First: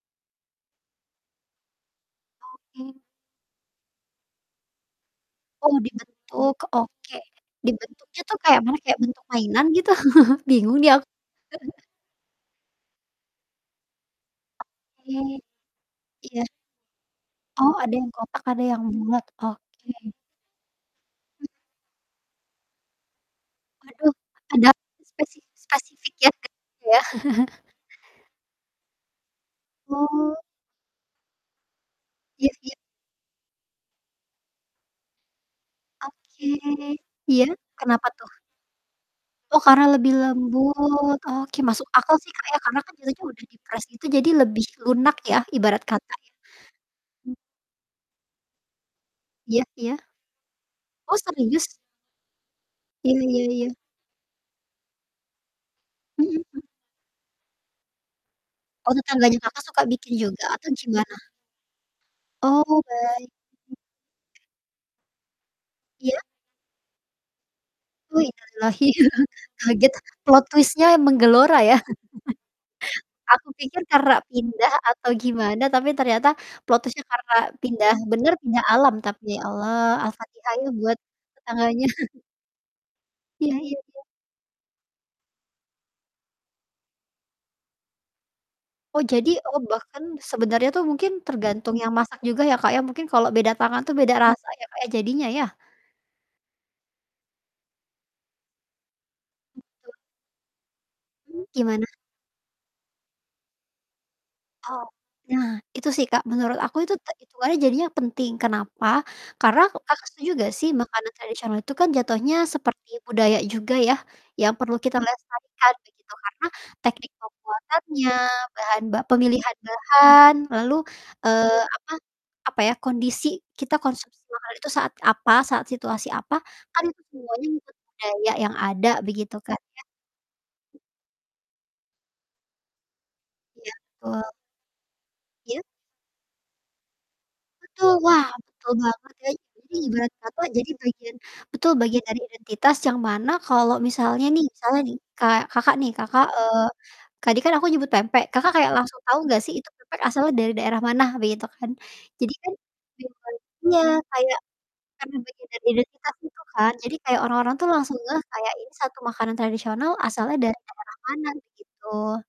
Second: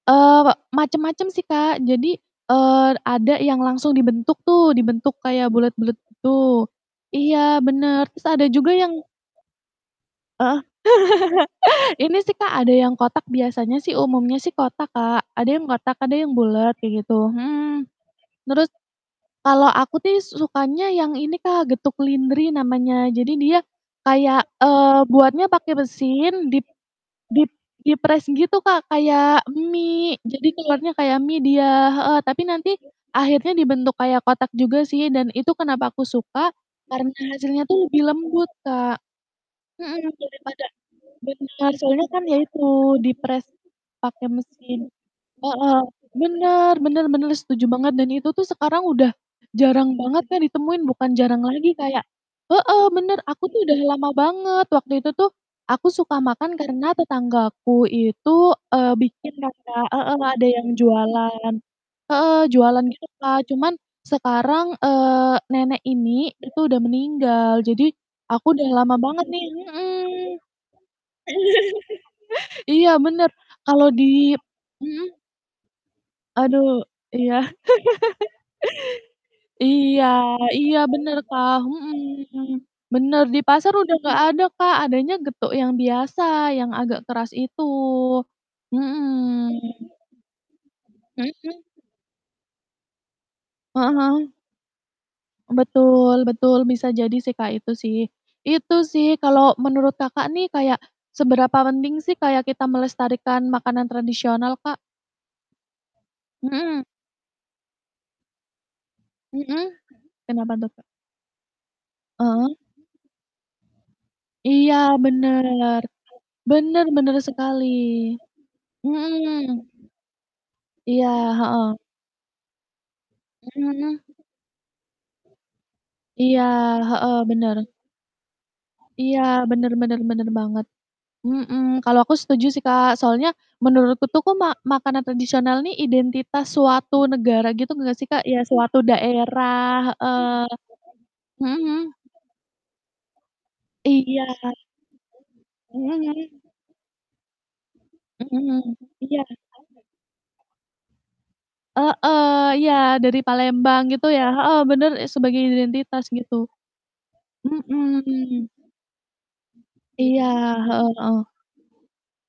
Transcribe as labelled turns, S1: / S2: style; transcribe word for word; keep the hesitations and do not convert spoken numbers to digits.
S1: Eee, we macam-macam sih, Kak. Jadi, eee,
S2: Oke.
S1: ada yang langsung dibentuk tuh, dibentuk kayak
S2: Oh
S1: bulat-bulat
S2: dibentuk,
S1: gitu
S2: oke.
S1: iya bener,
S2: Dibentuknya
S1: terus
S2: tuh
S1: ada
S2: kayak
S1: juga
S2: mana? Kayak
S1: yang
S2: bentuk mainan, gitu?
S1: Heeh.
S2: Bingung nih aku.
S1: Ini sih, Kak, ada yang kotak, biasanya sih umumnya sih kotak, Kak.
S2: Oke.
S1: Ada yang kotak, ada yang
S2: Iya.
S1: bulat kayak gitu
S2: Oh,
S1: mhm.
S2: ada yang kotak ada
S1: Terus,
S2: yang bulat.
S1: kalau aku
S2: Oke.
S1: tih su sukanya yang ini
S2: Hmm.
S1: Kak, getuk lindri namanya. Jadi dia
S2: Waduh,
S1: kayak,
S2: ada
S1: eee,
S2: spesif
S1: buatnya pakai
S2: spesifik ya,
S1: mesin
S2: Kak,
S1: dip
S2: ya.
S1: dip dipres gitu Kak, kayak mie.
S2: Oh.
S1: Jadi telornya kayak mie dia heeh, tapi
S2: Iya, sih
S1: nanti
S2: ya.
S1: akhirnya dibentuk kayak kotak juga sih dan itu kenapa aku
S2: Oke.
S1: suka? Karena
S2: Iya,
S1: hasilnya tuh lebih
S2: kenapa tuh?
S1: lembut, Kak
S2: Oh, karena
S1: mhm,
S2: lebih
S1: daripada
S2: lembut. Oke
S1: benar,
S2: masuk
S1: soalnya
S2: akal
S1: kan
S2: sih
S1: ya
S2: Kak, ya,
S1: itu
S2: karena kan dianya udah
S1: dipres
S2: dipres gitu,
S1: pakai
S2: jadi lebih
S1: mesin
S2: lunak ya
S1: heeh,
S2: ibarat kata ya?
S1: bener bener bener,
S2: M
S1: setuju banget dan itu tuh sekarang udah
S2: Iya iya.
S1: jarang banget Kak, ditemuin bukan
S2: Oh
S1: jarang
S2: serius?
S1: lagi kayak heeh, bener
S2: Iya iya
S1: aku tuh
S2: iya.
S1: udah lama banget waktu itu tuh, aku suka
S2: Mhm,
S1: makan
S2: hmm.
S1: karena tetanggaku itu, eee,
S2: Oh,
S1: bikin
S2: tetangganya
S1: kan
S2: Kakak suka
S1: Kak
S2: bikin
S1: heeh,
S2: juga
S1: ada yang
S2: atau gimana?
S1: jualan heeh,
S2: Oh,
S1: jualan gitu
S2: baik.
S1: Kak, cuman sekarang, eee, nenek
S2: Iya?
S1: ini itu udah meninggal jadi,
S2: Wuih
S1: aku udah
S2: innalillahi.
S1: lama banget nih
S2: Kaget,
S1: mhm.
S2: plot twist-nya menggelora ya.
S1: Iya, bener
S2: Aku pikir
S1: kalau
S2: karena
S1: di
S2: pindah atau
S1: mhm?
S2: gimana tapi ternyata plot
S1: Aduh,
S2: twist-nya karena
S1: iya.
S2: pindah bener pindah alam tapi, Ya Allah.
S1: Iya
S2: Al-Fatihah ya
S1: iya
S2: buat
S1: bener Kak,
S2: tetangganya.
S1: mhm. Bener, di
S2: Iya
S1: pasar
S2: iya
S1: udah
S2: iya.
S1: nggak ada Kak, adanya getuk yang biasa yang agak keras itu
S2: Oh jadi oh,
S1: mhm.
S2: bahkan sebenarnya tuh mungkin
S1: Mhm mhm?
S2: tergantung yang masak juga ya, Kak, ya. Mungkin kalau beda tangan
S1: Heeh
S2: tuh beda
S1: heeh.
S2: rasa ya, Kak, ya, jadinya ya?
S1: Betul betul bisa jadi sih, Kak, itu sih. Itu sih kalau
S2: Betul.
S1: menurut Kakak nih kayak
S2: Mmm,
S1: seberapa
S2: gimana?
S1: mending sih, kayak kita melestarikan makanan tradisional, Kak?
S2: Oh, nah itu sih Kak, menurut aku
S1: Mhm.
S2: itu ta itu aja jadinya penting, kenapa? Karena
S1: Mhm.
S2: Kakak setuju gak
S1: Kenapa
S2: sih
S1: tuh, Kak?
S2: makanan tradisional itu kan jatuhnya
S1: Heeh.
S2: seperti budaya juga ya, yang
S1: Iya
S2: perlu kita lestarikan
S1: bener.
S2: begitu, karena
S1: Bener
S2: teknik
S1: bener sekali.
S2: pembuatannya, bahan ba pemilihan
S1: Mhm.
S2: bahan lalu,
S1: Iya,
S2: eee,
S1: heeh.
S2: apa apa ya, kondisi
S1: Mhm
S2: kita
S1: mhm.
S2: konsumsi makanan itu saat apa, saat situasi apa,
S1: Iya,
S2: kan itu
S1: heeh,
S2: semuanya
S1: bener.
S2: ngikuti budaya yang ada
S1: Iya,
S2: begitu kan
S1: bener
S2: ya?
S1: bener bener banget. Mhm, kalau aku setuju sih Kak, soalnya
S2: Iya,
S1: menurutku tuh,
S2: betul.
S1: kok ma makanan tradisional
S2: Iya?
S1: nih identitas suatu negara gitu
S2: Betul,
S1: nggak sih, Kak?
S2: wah
S1: Ya
S2: betul
S1: suatu
S2: banget ya. Jadi
S1: daerah
S2: ibarat kata
S1: heeh.
S2: jadi bagian
S1: Mhm
S2: betul,
S1: mmh.
S2: bagian dari identitas yang mana kalau
S1: Iya.
S2: misalnya nih misalnya nih, kayak Kakak nih
S1: Mhm
S2: Kakak
S1: mhm.
S2: eee, tadi kan aku nyebut pempek,
S1: Mhm
S2: Kakak
S1: mhm,
S2: kayak langsung tahu
S1: iya.
S2: gak sih itu pempek asalnya dari daerah mana begitu kan. Jadi
S1: Heeh,
S2: kan
S1: iya, dari
S2: memori
S1: Palembang
S2: iya
S1: gitu ya
S2: kayak
S1: heeh, bener is
S2: karena
S1: sebagai
S2: bagian dari
S1: identitas
S2: identitas
S1: gitu,
S2: itu kan, jadi kayak orang-orang tuh langsung ngeh
S1: mhm.
S2: kayak, ini satu makanan tradisional
S1: Iya,
S2: asalnya dari
S1: heeh
S2: daerah mana,
S1: heeh.
S2: begitu.